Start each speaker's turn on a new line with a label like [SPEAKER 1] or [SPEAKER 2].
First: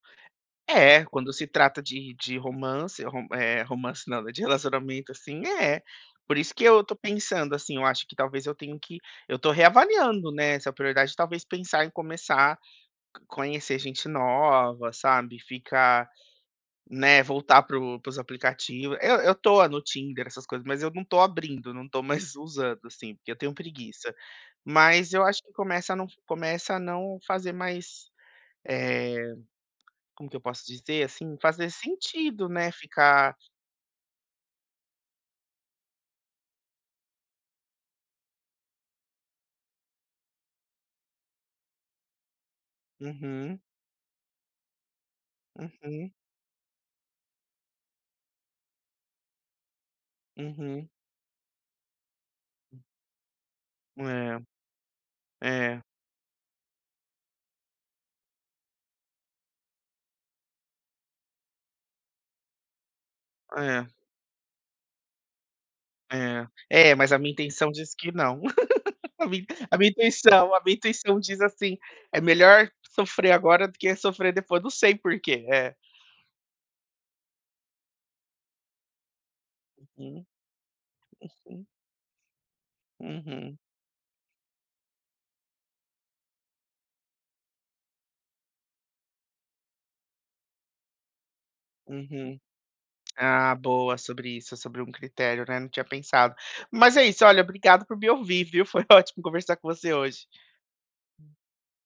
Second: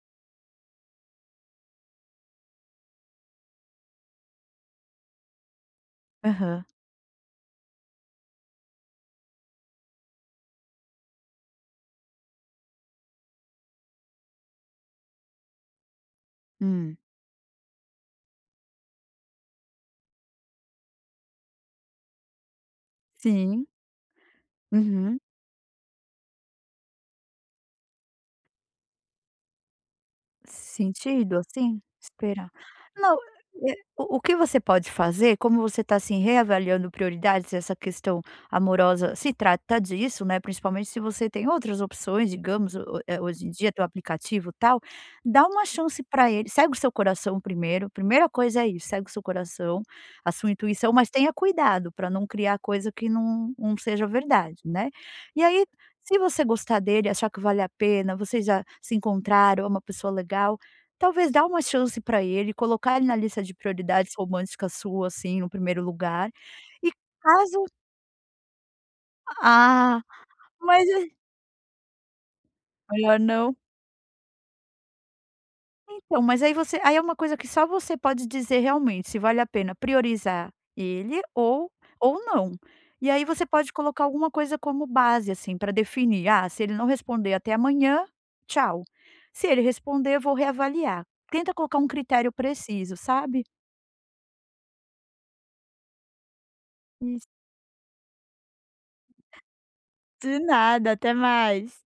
[SPEAKER 1] É, quando se trata de de romance, ro eh, romance não, de relacionamento, assim, é. Por isso que
[SPEAKER 2] Aham.
[SPEAKER 1] eu tô pensando, assim, eu acho que talvez eu tenho que eu tô reavaliando, né, essa prioridade. Talvez pensar em começar conhecer gente nova, sabe, ficar,
[SPEAKER 2] Hum.
[SPEAKER 1] né, voltar para o para os aplicativo. Eu eu tô no Tinder, essas coisas, mas eu não tô abrindo, não tô mais usando, assim, porque eu tenho
[SPEAKER 2] sim
[SPEAKER 1] preguiça. Mas
[SPEAKER 2] Uhum.
[SPEAKER 1] eu acho que começa a não começa a não fazer mais, eh, como que eu posso dizer, assim,
[SPEAKER 2] Sentido,
[SPEAKER 1] fazer
[SPEAKER 2] assim?
[SPEAKER 1] sentido,
[SPEAKER 2] Esperar.
[SPEAKER 1] né,
[SPEAKER 2] Não,
[SPEAKER 1] ficar
[SPEAKER 2] eh, o que você pode fazer, como você tá, assim, reavaliando prioridades, essa questão amorosa se trata disso, né, principalmente se você tem outras opções, digamos o eh hoje em
[SPEAKER 1] Uhum.
[SPEAKER 2] dia tem o aplicativo, tal. Dá uma chance
[SPEAKER 1] Uhum.
[SPEAKER 2] pra ele segue o seu coração primeiro. Primeira coisa é isso, segue o seu coração, a sua
[SPEAKER 1] Uhum.
[SPEAKER 2] intuição, mas tenha cuidado pra não criar coisa que não não seja
[SPEAKER 1] É.
[SPEAKER 2] verdade, né. E aí
[SPEAKER 1] É.
[SPEAKER 2] se você gostar dele, achar que vale a pena, vocês já se encontraram, é uma pessoa legal, talvez dá uma chance pra ele, colocar ele na lista de
[SPEAKER 1] É.
[SPEAKER 2] prioridades romântica sua, assim, no primeiro lugar
[SPEAKER 1] É.
[SPEAKER 2] e
[SPEAKER 1] É, mas a minha
[SPEAKER 2] caso
[SPEAKER 1] intuição diz que não. A minha a minha
[SPEAKER 2] Ah,
[SPEAKER 1] intuição a minha
[SPEAKER 2] mas é
[SPEAKER 1] intuição diz, assim "É melhor
[SPEAKER 2] Melhor
[SPEAKER 1] sofrer
[SPEAKER 2] não?
[SPEAKER 1] agora do que sofrer depois", não sei porquê é.
[SPEAKER 2] Então mas aí você aí é primeira coisa que só você pode dizer realmente se vale a pena
[SPEAKER 1] Uhum.
[SPEAKER 2] priorizar ele
[SPEAKER 1] Uhum.
[SPEAKER 2] ou ou não. E aí você
[SPEAKER 1] Uhum.
[SPEAKER 2] pode colocar alguma coisa como base, assim, pra definir "Ah, se ele não responder até amanhã, tchau. Se ele responder eu vou reavaliar". Tenta colocar primeiro critério
[SPEAKER 1] Uhum.
[SPEAKER 2] preciso, sabe.
[SPEAKER 1] Ah, boa sobre isso, sobre um critério, né, não tinha pensado. Mas é isso,
[SPEAKER 2] Iss
[SPEAKER 1] olha, obrigado por me ouvir, viu. Foi ótimo conversar com você hoje.
[SPEAKER 2] De nada, até mais.